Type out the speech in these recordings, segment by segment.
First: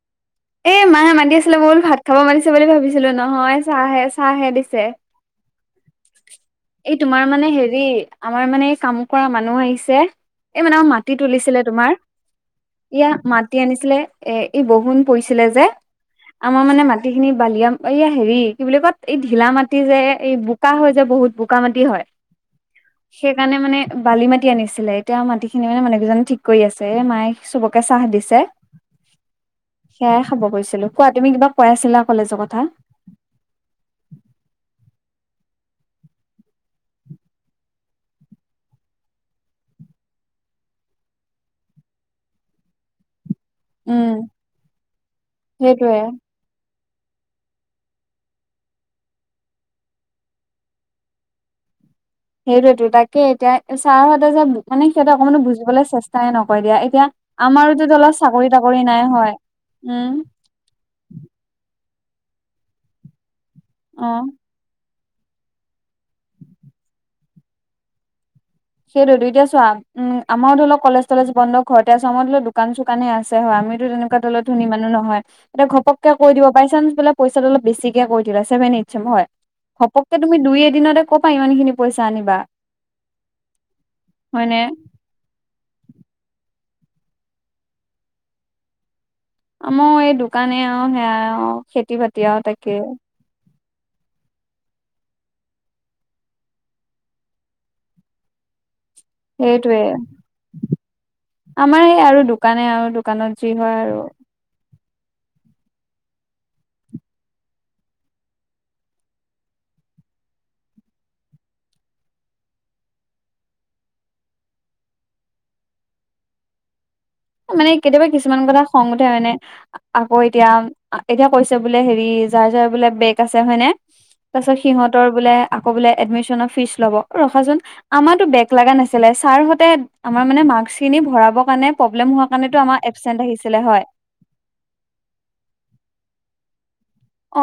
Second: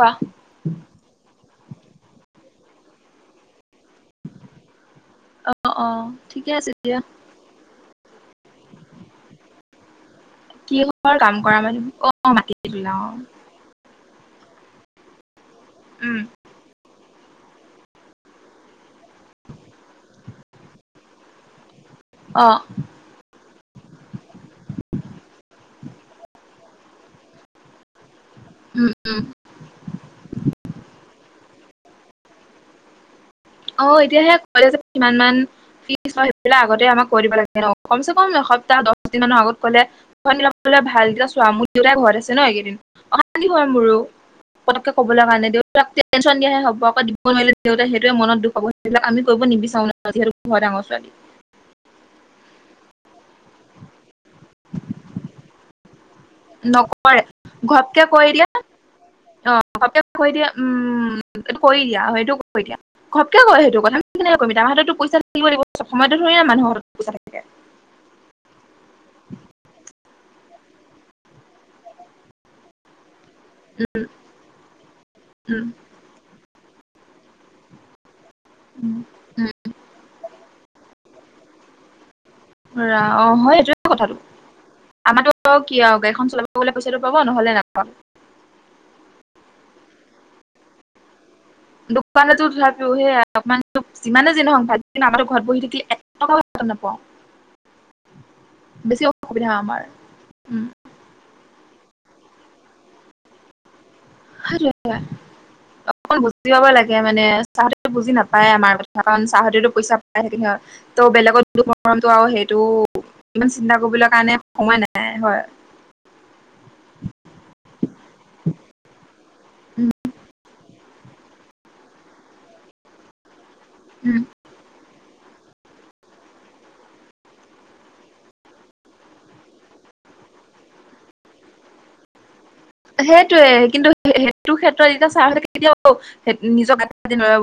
কোৱা? এ মাহে মাতি আছিলে বৌল ভাত খাব মাতিছে বুলি ভাবিছিলোঁ নহয় চাহে-চাহে দিছে। অ', অ', ঠিকে আছে এই দিয়া। তোমাৰ মানে হেৰি আমাৰ মানে কাম কৰা মানুহ আহিছে। এই মানে অ, মাটি কিহৰ কাম কৰা তুলিছিলে মানুহ তোমাৰ। অ মাটি তোলা ইয়া অ মা টি আনিছিলে এ এই বৰষুণ পৰিছিলে যে। উম। আমাৰ মানে মাটি খিনি বালিয়া এই হেৰি কি বুলি কত এই ঢিলা মাটি যে এই বু বোকা হয় যে বহুত বোকা মাটি হয়। অ'। সেইকাৰণে মানে বালি মাটি আনিছিলে এতিয়া মাটি খিনি মানে মানুহকেইজনে ঠিক কৰি আছে মায়ে চবকে চাহ দিছ ছে উম উম সেয়াই খাব গৈছিলো কোৱা তুমি কিবা কৈ আছিলা কলেজৰ কথা অ এতিয়াহে কলেজ কিমানমান। ফিজ হয় সেইবিলাক আগতে আমাক কৰি দিব লাগে ন কমচে কম এসপ্তাহ দহ দিন মানৰ আগত কলে খন [unintelligible] ফিলাপ কৰিবলে ভাল এতিয়া চোৱা মোৰ দেউতা ঘৰত আছে ন এইকেইদিন। অশান্তি হয় মোৰো উম পতকে ক'বলৈ কাৰণে দেউতাক সেইটোয়ে। [unintelligible] চন দিয়াহে হ'ব আকৌ দিব নোৱাৰিলে দিওঁতাই সেইটোৱে মনত দুখ পাব সেইবিলাক আমি কৰিব নিবিচাৰোঁ ন যিহেতু ঘৰৰ ডাঙৰ ছোৱালী। সেইটোৱেতো তাকে এতিয়া চাৰ হতে যে বোকনে সিহঁতে অকনমানো বুজিবলৈ চেচ তাই নকৰে দিয়া এতিয়া আমাৰোতো ঘপকে কৈ অলপ দিয়ে চাকৰি তাকৰি নাই হয়। অ ঘপকে উম। কৈ দিয়ে উম, এইটো কৰি দিয়া সেইটো কৰি দিয়া ঘপকে কয় সেইটো কথা অ আমি কেনেকে কৰিম আমাৰ হাতত তো পইচা থাকিব লাগিব ছব সময়তে থৰিনা মানুহৰ পইচা থাকে। সেইটো এতিয়া চোৱা, উম, আমাৰ ধৰি লোৱা কলেজ তলেজ বন্ধ ঘৰতে আছে আমাৰ ধৰি ল দো কান চুকানে আছে হয় আমিতো তেনেকুৱা তলত ধনি মানো নহয়। উম এতিয়া ঘপক কৈ দিব বাই চান্স বোলে পইচাটো অলপ বেছিকে কৈ দিলে ছেভেন এইট উম চেম হয়। উম ঘপককে তুমি দুই এদিনতে কবা ইমান খিনি পইচা আনিবা? অ হয় এইটোয়ে কথাটো। হয়নে? আমাৰো কি আৰু গাড়ীখন চলাব গলে পইচাটো পাব নহ'লে নাপাওঁ। আমাৰ এই দোকানে আৰু সেয়া অ দোকানতো তথাপিও সেয়া অমান যিমানে যে নহওক ভাজিন [unintelligible] আমাৰো ঘৰত বহি থাকিলি এক টকাও ইনকাম নাপাওঁ। বেছি অ সেইটোৱে আমাৰ এই আৰু দোকানে আও দোকানত যি হয় আৰু সেইটোৱে অকণ বুজিব পাব লাগে মানে চাহতিটো বুজি নাপায় আমাৰ কথা কাৰণ চাহতিতো পইচা পাই থাকে সিহঁত। ত বেলেগত দুখ মৰমটো আৰু সেইটো ইমান চিন্তা কৰিবলৈ কাৰণে সময় নাই হয়। মানে কেতিয়াবা কিছুমান কথা খং উঠে মানে আকৌ এতিয়া, এতিয়া কৈছে বোলে হেৰি যাৰ যাৰ বোলে বেগ আছে হয়নে। উম, তাৰ পাছত সিহঁতৰ বোলে আকৌ বোলে এডমিশনৰ ফিজ ল'ব ৰখাচোন। আমাৰো বেগ লগা নাছিলে ছাৰ হতে আমাৰ মানে মাৰ্ক্সখিনি ভৰাবকৰণে প্ৰব্লেম হোৱা। সেইটোয়ে কিন্তু সেইটো ক্ষেত্ৰত এতিয়া চাই হৈ থাকে কেতিয়াও নিজক,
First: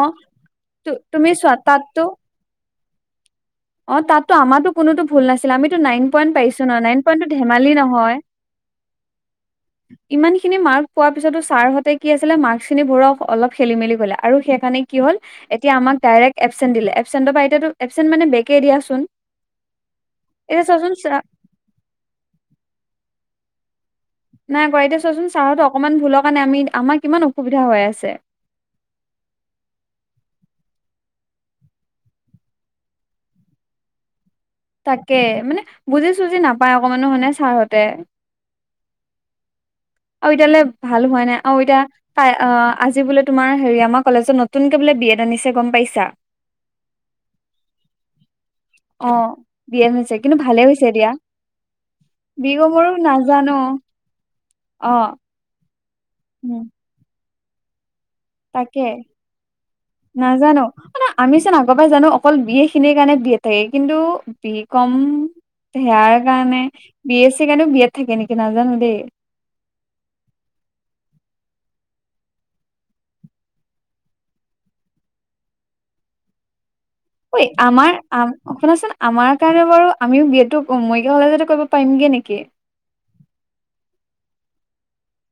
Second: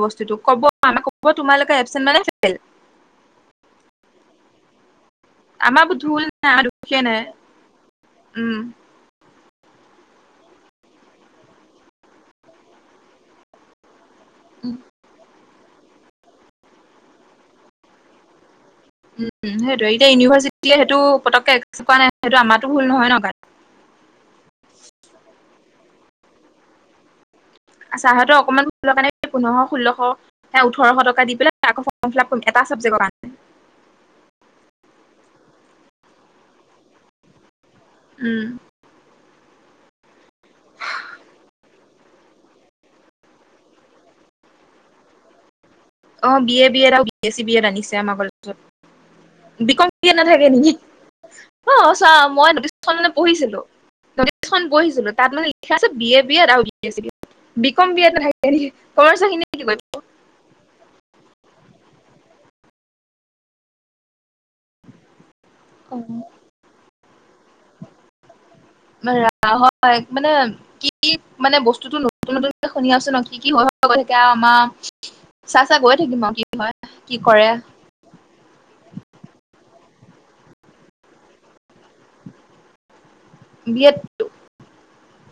অ বস্তুটো ক'ব আমি ক'ব তুমি চোৱা তোমালোকে তাততো এচেণ্ট মানে, অ তাতো আমাৰো কোনো ভুল নাছিলে আমিতো আমাৰ নাইন ভুল পইণ্ট নাই পাইছো আমাৰ ন দোষে নাইন নাই পইণ্টতো ধেমালি নহয়। উম। ইমান খিনি মাৰ্ক পোৱাৰ পিছতো ছাৰ হঁতে কি আছিলে মাৰ্ক খিনি বোৰক অলপ খেলি মেলি কলা, আৰু সেইকাৰণে কি হল এতিয়া আমাক ডাইৰেক্ট এবচেন্ট দিলে এবচেণ্টৰ পৰা এতিয়া এবচেণ্ট মানে বেকে দিয়া। উম সেইটোয়ে এতিয়া ইউনিভাৰ্চিটিলে সেইটো চা পতককে একোৱা নাই সেইটো আমাৰো ভুল নহয় ন তাত। নাই কৰা এতিয়া চোৱাচোন চাহত অকণমান ভুলৰ কাৰণে আমি আমাৰ কিমান অসুবিধা, হৈ আছে চাহতো অকমান, কাৰণে পোন্ধশ ষোল্লশ ওঠৰশ টকা দি পেলাই আক ফম ফিলাপ এটা চাবজেক্ট কাৰণে। তাকে মানে বুজি চুজি নাপায় অকমানো মানে ছাৰহতে। উম, আৰু এতিয়াললে ভাল হোৱ নাই আৰু এতিয়া। অ আজি বোলে তোমাৰ হেৰি আমাৰ কলেজত নতুনকে বোলে বি এড আনিছে গম পাইছা। অ বি এ বি এড আৰু B S C B Ed আনিছে আমাৰ কলেজত। অ বি বিকম এড আনিছে কিন্তু নাথাকে ভালে নেকি হৈছে দিয়া অ চোৱা বি মই কমৰো মানে নাজানো পঢ়িছিলো। খন অ বহিছিলো তাত মানে লিখা আছে বি এ বি এড আৰু উম বি এছ বি বি কম বি এড থাক, এনেক তাকে খৰচা খিনিয়ে কৰিম। নাজানো মে আমিচোন আগৰ পৰা জানো অকল বিয়ে খিনিৰ কাৰণে বিয়ে এড থাকে কিন্তু, বিকম সেয়াৰ কাৰণে, বি এ চি কাৰণে বি এত থাকে নেকি নাজানো দেই। হ, হয় মানে। কি মানে বস্তুতটো নতুন নতুনক শুনি আছে ন কি কি হয় লগত থাকে আমাৰ চা চা গৈ থাকিম আও কি হয় কি ঐ কৰে আমাৰ, শুনাচোন আমাৰ কাৰণে বাৰু আমিও বি এডটো মৰিকা কলেজতে কৰিব পাৰিমগে নেকি। বি এড,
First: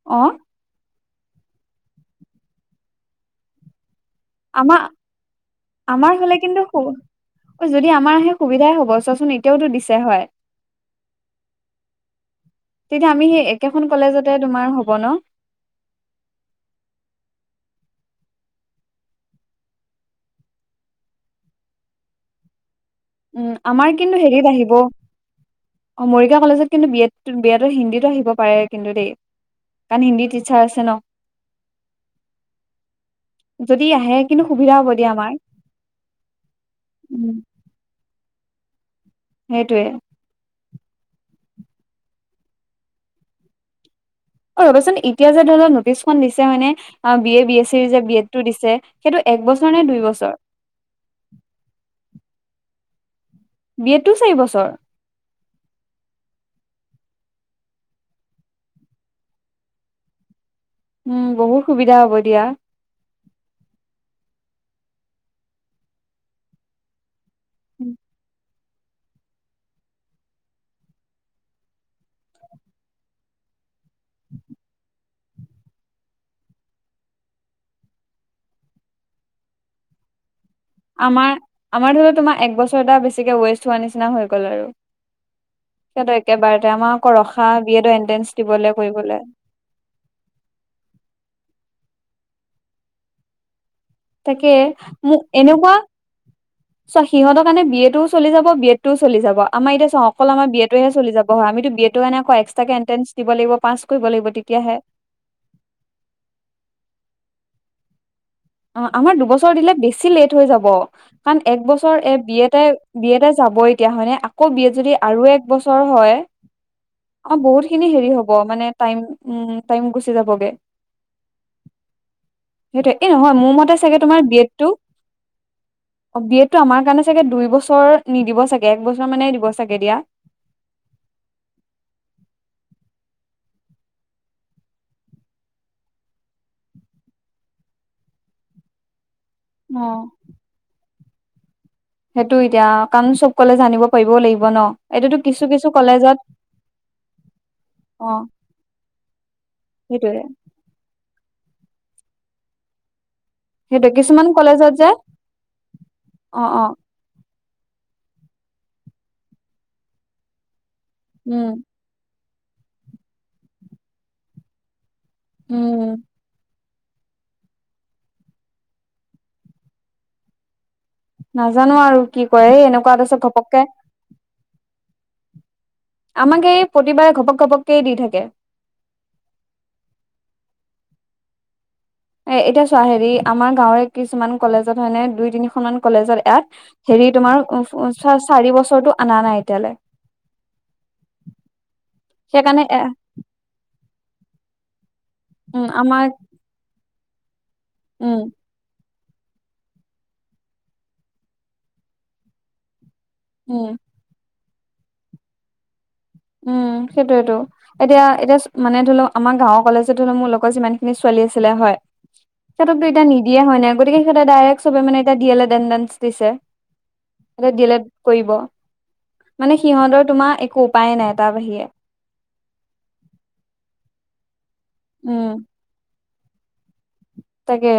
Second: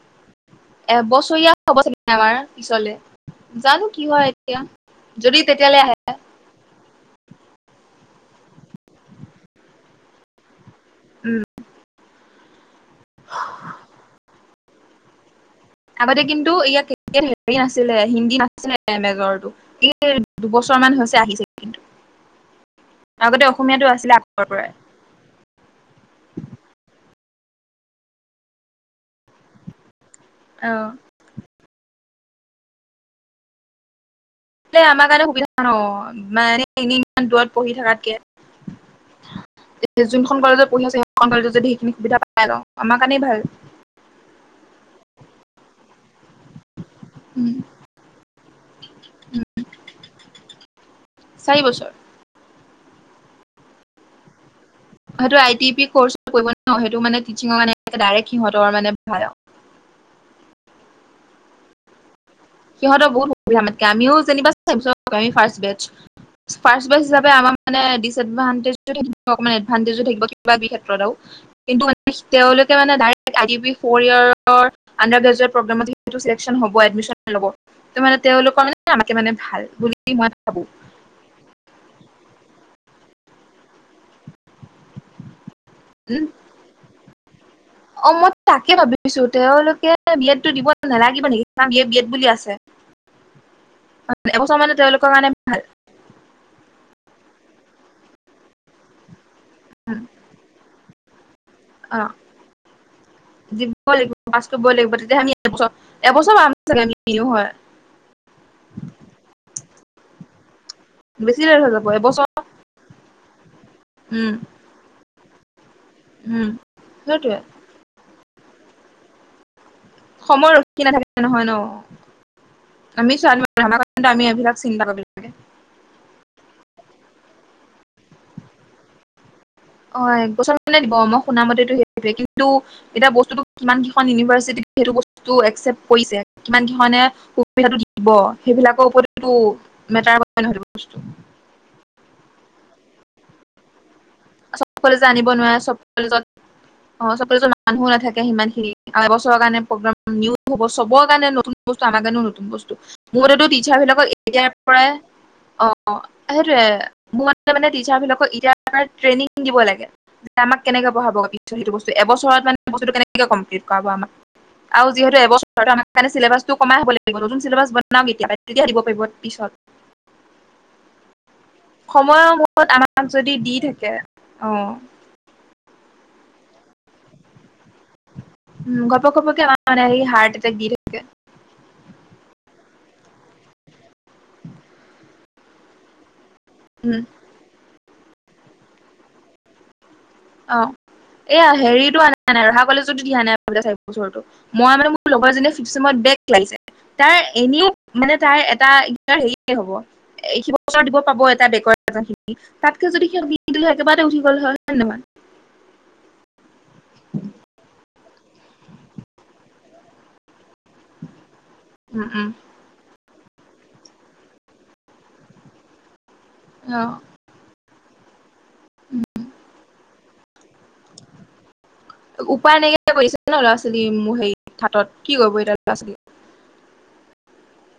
অ, এবছৰীয়া হব চাগ আমাৰ পিছলে জানো কি হয়। এতিয়া আমাৰ যদি তেতিয়ালৈ আহে আমাৰ হলে, কিন্তু অ যদি আমাৰ আহে সুবিধাই হব চোৱাচোন এতিয়াওতো দিছে হয়। উম। তেতিয়া আমি সেই একেখন কলেজতে তোমাৰ হব ন। আগতে কিন্তু ইয়াত কে হেৰি নাছিলে হিন্দী নাছিলে মেজৰটো। এ দুবছৰ মান হৈছে আহিছে কিন্তু। উম আগতে আমাৰ অসমীয়াটো আছিলে কিন্তু হেৰিত আগৰ পৰাই। আহিব অ মৰিগাঁও কলেজত কিন্তু বি এ বি এডত হিন্দী আহিব পাৰে কিন্তু দেই কাৰণ হিন্দী ইচ্ছা আছে অ ন, যদি আহে কিন্তু সুবিধা হ'ব আমাৰ দিয়া কাৰণে সুবিধা ন মানে এনেই ইমান উম দূৰত পঢ়ি সেইটোয়ে থাকাতকে। যোনখন কলেজত পঢ়ি আছে, সেইখন কলেজত যদি সেইখিনি সুবিধা পাই লওঁ আমাৰ কাৰণেই ভাল। অ ৰ'বাচোন, এতিয়া যে ধৰি লক নটিচখন দিছে মানে B A B S C যে বি এড টো দিছে। সেইটো এক বছৰ নে দুই বছৰ। চাৰি বছৰ। বি এত টো চাৰি বছৰ? সেইটো আই টি পি কৰচ ন সেইটো মানেটিচিঙ মানে ডৰেক সিহতৰ মানে ভাল। উম বহুত সুবিধা হ'ব দিয়া। সিহঁতৰ বহুত সুবিধা আমাতকে আমিও যেনিবা same first batch. First batch হিচাপে আমাৰ মানে ডিচএডভানটেজ তো থাকিব অকমান এডভানতেজো থাকিব কিবা কিবি খেত্ৰত আও কিন্তু তেওঁলোকে মানে the I P B for ইয়েৰৰ আনডাৰ গ্ৰেজুৱেট প্ৰবলেমত, সেইটো চিলেকচন হবয়ে এডমিশন লব ত' মানে তেওঁলোকৰ আমাতকে মানে ভাল বুলি মই ভাবো। আমাৰ আমাৰ ধৰি লওক তোমাৰ একবছৰ এটা, বেছিকে ৱেষ্ট হোৱা নিচিনা হৈ গ'ল আৰু। সিহঁতৰ উম একেবাৰতে আমাৰ আকৌ ৰখা, বি এডৰ অ মই এণ্ট্ৰেন্ঞ্চ তাকে দিবলৈ ভাবিছো কৰিবলৈ। তেওঁলোকে বি এত টো দিব নালাগিব নেকি? কাৰণ ইয়াত বি এড বুলি আছে। তাকে, এবছৰ মানে তেওঁলোকৰ মোক কাৰণে এনেকুৱা। চোৱা, সিহঁতৰ কাৰণে বি এ টোও চলি যাব বি এড টো চলি যাব আমাৰ এতিয়া চোৱা অকল আমাৰ বি এ টোহে চলি যাব হয় আমি বি এদ অ টোৰ কাৰণে আকৌ এক্সট্ৰাকে এণ্ট্ৰেঞ্চ দিব লাগিব পাচ কৰিব লাগিব পাছ কৰিব তেতিয়াহে। লাগিব তেতিয়া আমি এবছৰ [unintelligible] অ' আমাৰ দুবছৰ দিলে বেছি লেট হৈ যাব। কাৰণ বেছি এক দেৰি হৈ যাব বছৰ এ এবছৰ বিএ তে বি এড তে যাব এতিয়া, হয়নে উম আকৌ বি এ যদি। আৰু এক বছৰ হয়, উম অ সেইটোৱে বহুত। খিনি হেৰি হব, মানে তাইম উম তাইম সময় ৰখি নাথাকে নহয় ন। সেইটোৱে এই আমি নহয় ছোৱালি মোৰ মতে চাগে মানুহ তোমাৰ আমি বি এইবিলাক এডটো চিন্তা কৰিব লাগে বিশেষকে। অ' বি এড টো আমাৰ কাৰণে চাগে দুই বছৰ নিদিব চাগে একবছৰ মানে দিব চাগে। দিয়া অ' এক বছৰ মানে দিব মই শুনা মতেতো সেইটোৱে কিন্তু। এতিয়া বস্তুটো কিমান কেইখন ইউনিভাৰ্চিটিত সেইটো বস্তু একচেপ্ট কৰিছে কিমান ধৰনে সুবিধাটো দিব সেইবিলাকৰ ওপৰতটো অ মেটাৰ ন হব বস্তু। সেইটো এতিয়া, কাৰণ চব কলেজ আনিব পাৰিব লাগিব। ন চব কলেজে এইটোতো আনিব কিছু নোৱাৰে কিছু চব কলেজত অ' চব কলেজত মানুহ অ নাথাকে সিমান খিনি, আৰু এবছৰৰ কাৰণে প্ৰগ্ৰেম সেইটোয়ে হ'ব চবৰ কাৰণে নতুন বস্তু আম কাৰণেও নতুন বস্তু মোৰমতেতো। টিচাৰ সেইটোয়ে বিলাকক কিছুমান এতিয়াৰ কলেজত যে পৰাই অ' অ সেইটোৱে। অ মোৰ মতে মানে টিচাৰ বিলাকক এতিয়া ট্ৰেইনিং দিব লাগে, যে আমাক কেনেকে পঢ়াব পাৰিব উম সেইটো বস্তু। তে এবছৰত মানে বস্তটো কেনেকে কমপ্লিট কৰাব আমাক আৰু যিহেতু এবছ আমাৰ উম কাৰণে চিলেবাছটো কমাই হ'ব লাগিব, নতুন চেবছ বনাওক এতিয়া তেতিয়াহে দিব পাৰিব পিছত। নাজানো। আৰু কি সময়ৰ কয় এই মুৰত এনেকুৱা আমাক তাৰপিছত যদি দি ঘপককে থাকে অ'। আমাক এই প্ৰতিবাৰে ঘপক ঘপককে দি থাকে। উম, ঘপক ঘপককে মানে হাৰট এটেক্ত দি থাকে। এ এতিয়া চোৱা হেৰি আমাৰ গাঁৱৰে কিছুমান কলেজত হয় নে দুই তিনিখন মান কলেজত ইয়াত। উম, হেৰি তোমাৰ চাৰি বছৰটো অনা নাই এতিয়ালৈ। অ', এয়া হেৰিতটো আনা নাই ৰহা সেইকাৰণে এ কলেজতো দিয়া নাই চাৰি বচৰটো। মই মানে মোৰ লগৰ এজনীয়ে উম ফিফ চেমত আমাৰ বেক লাগিছে তাৰ এনেও মানে উম তাইৰ এটা হেৰিয়ে হ'ব সিবছৰ দিব পাব এটা বেকৰ এটা তাতকে যদি সিক দি নিদিলে উম একেবাৰতে উঠি গ'ল হয় হয়নে নহয়। উম সেইটোয়েটো। এতিয়া এতিয়া মানে ধৰি লও আমাৰ গাঁওৰ কলেজত ধৰিলওক মোৰ লগত যিমান খিনি ছোৱালী আছিলে হয়। উম উম। সিহঁতকটো এতিয়া নিদিয়ে হয়নে গতিকে সিহঁতে দাইৰেক্ট দিয়েলেদ এন্ত্ৰেঞ্চ দিছে। অ' সিহঁতে দিএলেড কৰিব মানে সিহঁতৰ তোমাৰ একো উপায়ে নাই তাৰ বাহিৰে। উপায় নাইকিয়া কৰিছে ন ল'ৰা ছোৱালী মোৰ হেৰি হাতত কি উম কৰিব এতিয়া ল'ৰা ছোৱালী। তাকে।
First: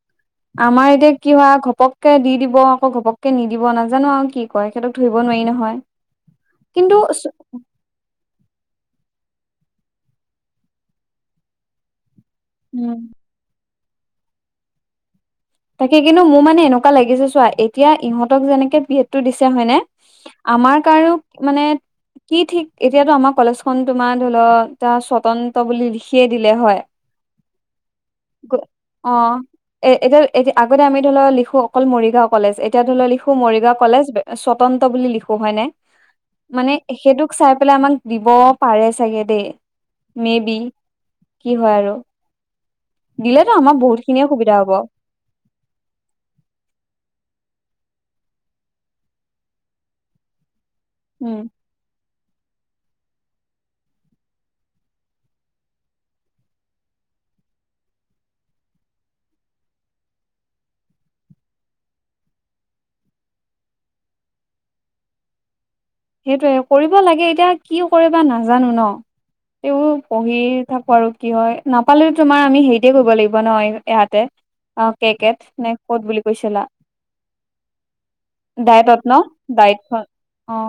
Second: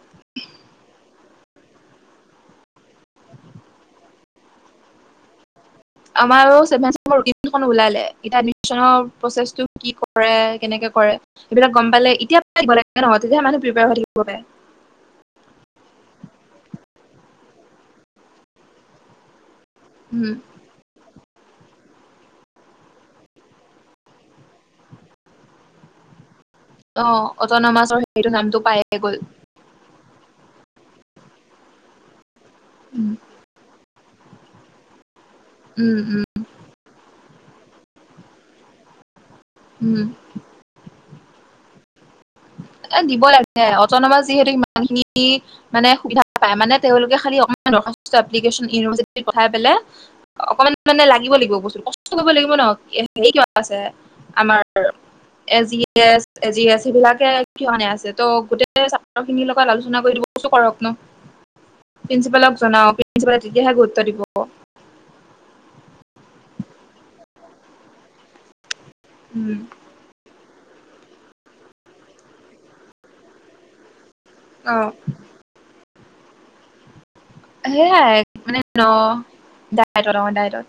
[unintelligible] আমাৰ এতিয়া কি হয় ঘপককে দি দিব আকৌ ঘপককে নিদিব নাজানো আৰু কি কয় তেখেতক ধৰিব নোৱাৰি নহয়। আমাৰ আৰু কিন্তু [unintelligible] ৰুটিন দুখন ওলালে এতিয়া ছনৰ প্ৰচেছটো কি কৰে কেনেকে কৰে, সেইবিলাক গম পালে এতিয়া উম [unintelligible] তেতিয়া মানুহ প্ৰিপেয়াৰ হৈ থাকিব পাৰে। তাকে কিন্তু মোৰ মানে এনেকুৱা লাগিছে চোৱা এতিয়া ইহঁতক যেনেকে বি এডটো দিছে হয়নে? হুম, আমাৰ কাৰো, মানে কি ঠিক এতিয়াতো আমাৰ কলেজখন তোমাৰ ধৰি লোৱা, এটা স্বতন্ত্ৰ বুলি লিখিয়ে দিলে হয়। অ, ' অট'নোমাছৰ সেইটো নামটো পাইয়ে অ গ'ল। এ এতিয়া এতিয়া আগতে আমি ধৰি লোৱা লিখো অকল মৰিগাঁও কলেজ এতিয়া ধৰি লও উম লিখো মৰিগাঁও কলেজ এ স্বতন্ত্ৰ বুলি লিখো হয় নে? উম, উম, মানে সেইটোক চাই পেলাই আমাক দিব পাৰে চাগে দে, উম মেবি। কি হয় আৰু। এ দিব দিলেতো লাগে আমাৰ বহুত অট'নোমাছ খিনিয়ে যিহেতু সুবিধা হ'ব সিমানখিনি মানে সুবিধা পায় মানে তেওঁলোকে খালি দৰ্খাস্ত এপ্লিকেচন ইউনিভাৰ্চিটিলে পঠাই পেলাই অকমান মানে লাগিব উম লাগিব বস্তু কষ্ট কৰিব লাগিব ন' হেৰি কিবা আছে, আমাৰ আৰু। A G S A G S এইবিলাকে [unintelligible] আছে ত' গোটেই চাপৰ খিনিৰ লগত আলোচনা কৰি দিব কৈছো কৰক ন'? প্ৰিন্সিপালক জনাওক প্ৰিন্সিপালে তেতিয়াহে গুৰুত্ব দিব। সেইটোৱে কৰিব লাগে, এতিয়া কিয় কৰিবা নাজানো ন'। উম, পঢ়িয়ে থাকো আৰু কি হয়, নাপালেতো তোমাৰ আমি হেৰিতে কৰিব লাগিব ন', ইয়াতে। অ', কে কেত [unintelligible] বুলি কৈছিলা। সেয়াই, মানে ন' ডায়েটত ডায়েটখন ডাইটট অ, ডাইটত।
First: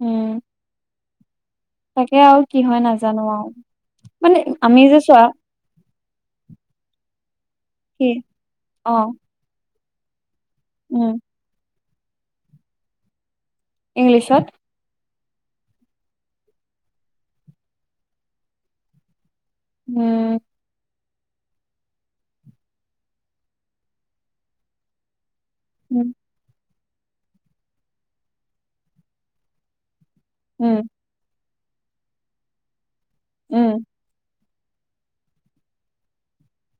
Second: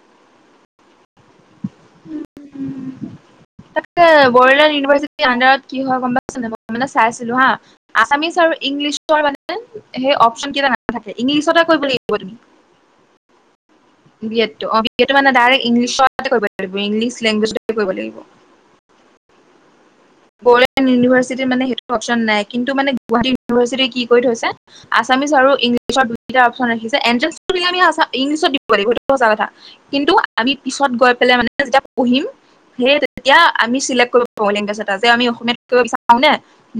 উম, তাকে আৰু কি হয় নাজানো। আৰু তাকে মানে বড়োলেণ্ড আমি যে চোৱা ইউনিভাৰ্চিটিৰ আডাৰত কি হয় গম পাইছা নে, মানে চাইছিলো হা কি আছামিছ আৰু অ ইংলিছটোৰ [unintelligible] [unintelligible] সেই অপশ্যন কেইটা নাথাকে উম ইংলিছতে কৰিব লাগিব তুমি। বি ইংলিছত এডটো অ বি এডটো মানে ডাইৰেক্ট ইংলিছতে কৰিব লাগিব ইংলিছ লেংগুৱেজটোত কৰিব লাগিব। উম, বড়োলেণ্ড ইউনিভাৰ্চিটিত মানে সেইটো অবচব নাই কিন্তু, গুৱাহাটী ইউনিভাৰ্চিটি মানে কি কৰি থৈছে আছামিছ আৰু ইংলিছত উম দুইটা অপচন ৰাখিছে এণ্ড জাষ্ট আমি ইংলিছত দিব লাগিব সেইটো সচা কথা, কিন্তু আমি উম পিছত গৈ পেলাই মানে যেতিয়া পঢ়িম, সেই তেতিয়া আমি উম চিলেক্ট কৰিব পাৰোঁ লিংগ আছে। তাতে আমি অসমীয়াত থাকিব বিচাৰো নে?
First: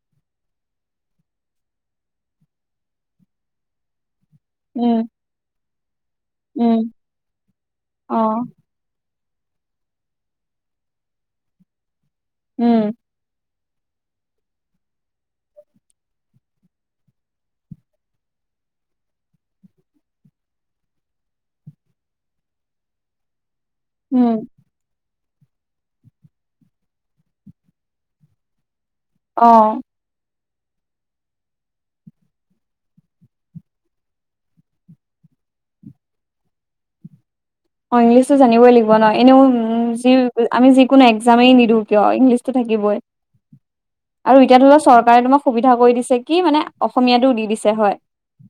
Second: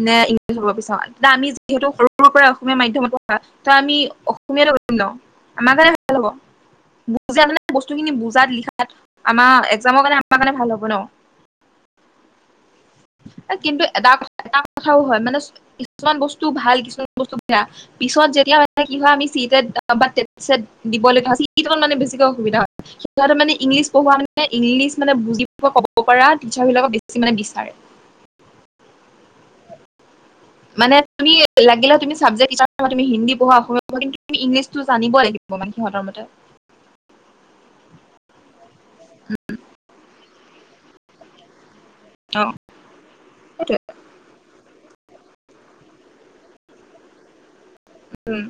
নে ইংলিছ হ'ব বিচাৰো তে আমি যিহেতু সৰুৰে পৰাই অসমীয়া মাধ্যমতে পঢ়া ত' আমি অ সমীয়া তে লিখিম উম ন' আমাৰ কাৰণে [unintelligible] হব উম বুজাই মানে বস্তু খিনি অ বুজাত লিখাত। তাত, আমাৰ এক্সামৰ কাৰণে আমাৰ কাৰণে ভাল হ'ব ন'। উম, কিন্তু এটা কথা এটা কথাও হয় মানে, কি-কিছুমান বস্তু ভাল কিছুমান বস্তু বেয়া। পিছত যেতিয়া আমাৰ কি হয় আমি চিটে [unintelligible] কিছুমান মানে বেছিকে অসুবিধা হয়। শিকোৱাটো মানে ইংলিছ পঢ়োৱা উম মানে ইংলিছ মানে বুজি পোৱা ক'ব পৰা টিচাৰ বিলাকক বেছি মানে বিচাৰে। অ', মানে তুমি লাগিলে তুমি চাবজেক্ট টিচাৰ পাবা তুমি হিন্দী পঢ়া অসমীয়া পঢ়া কিন্তু তুমি ইংলিছটো জানিব লাগিব। [unintelligible] সিহঁতৰ মতে। অ', ইংলিছটো জানিবই লাগিব ন' এনেও উম, যি আমি যিকোনো এক্সামেই নিদো। কিয় ইংলিছটো অ' থাকিবই, সেইটোৱে আৰু এতিয়া ধৰা চৰকাৰে তোমাক সুবিধা কৰি দিছে কি মানে অসমীয়াতটো দি দিছে হয়। উম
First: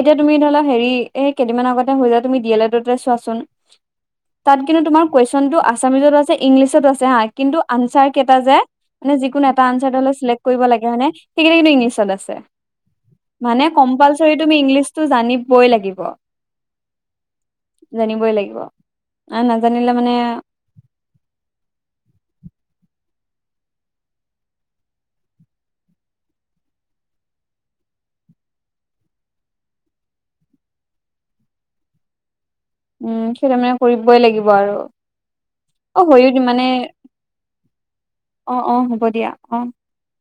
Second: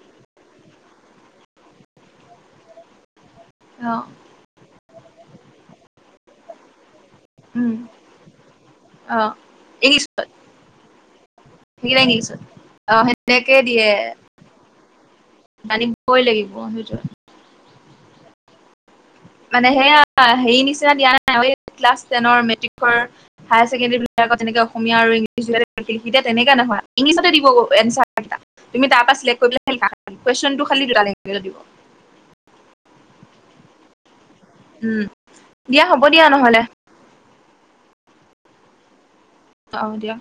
এতিয়া তুমি ধৰি লোৱা হেৰি এই কেইদিনমান আগতে হেয়া তুমি ডি এল এডতে চোৱাচোন। অঁ তাত কিন্তু তোমাৰ কুৱেশনটো আছামিজতো আছে ইংলিছতো আছে হা। কিন্তু উম, আনচাৰ কেইটা যে মানে অ' যিকোনো এটা আনচাৰ হলে ইংলিছত চেক্ট কৰিব লাগে হয়ানে সেইকেইটা কিন্তু ইংলিছত আছে। অ' সেনেকে মানে দিয়ে কম্পালচৰি তুমি ইংলিছটো জানিবই লাগিব। জানিবই লাগিব [inaudible] জানিবই লাগিব। আ মানে নাজানিলে সেয়া হেৰি নিচিনা দিয়া নাই ক্লাছ টেনৰ মেট্ৰিকৰ। হায়াৰ ছেকেণ্ডাৰী বিভাগৰ তেনেকে অসমীয়া আৰু ইংলিছ তেনেকে নহয়, ইংলিছতে দিব আচাৰ কেইটা। তুমি তাৰ পৰা চিলেক্ট কৰিব কুৱেচনটো খালি দুটা লেংগুৱেজত দিব উম সেই তাৰ মানে কৰিবই লাগিব আৰু উম দিয়া হ'ব অ দিয়া কৰি নহ'লে মানে অঁ অঁ হ'ব দিয়া অঁ। অঁ দিয়া।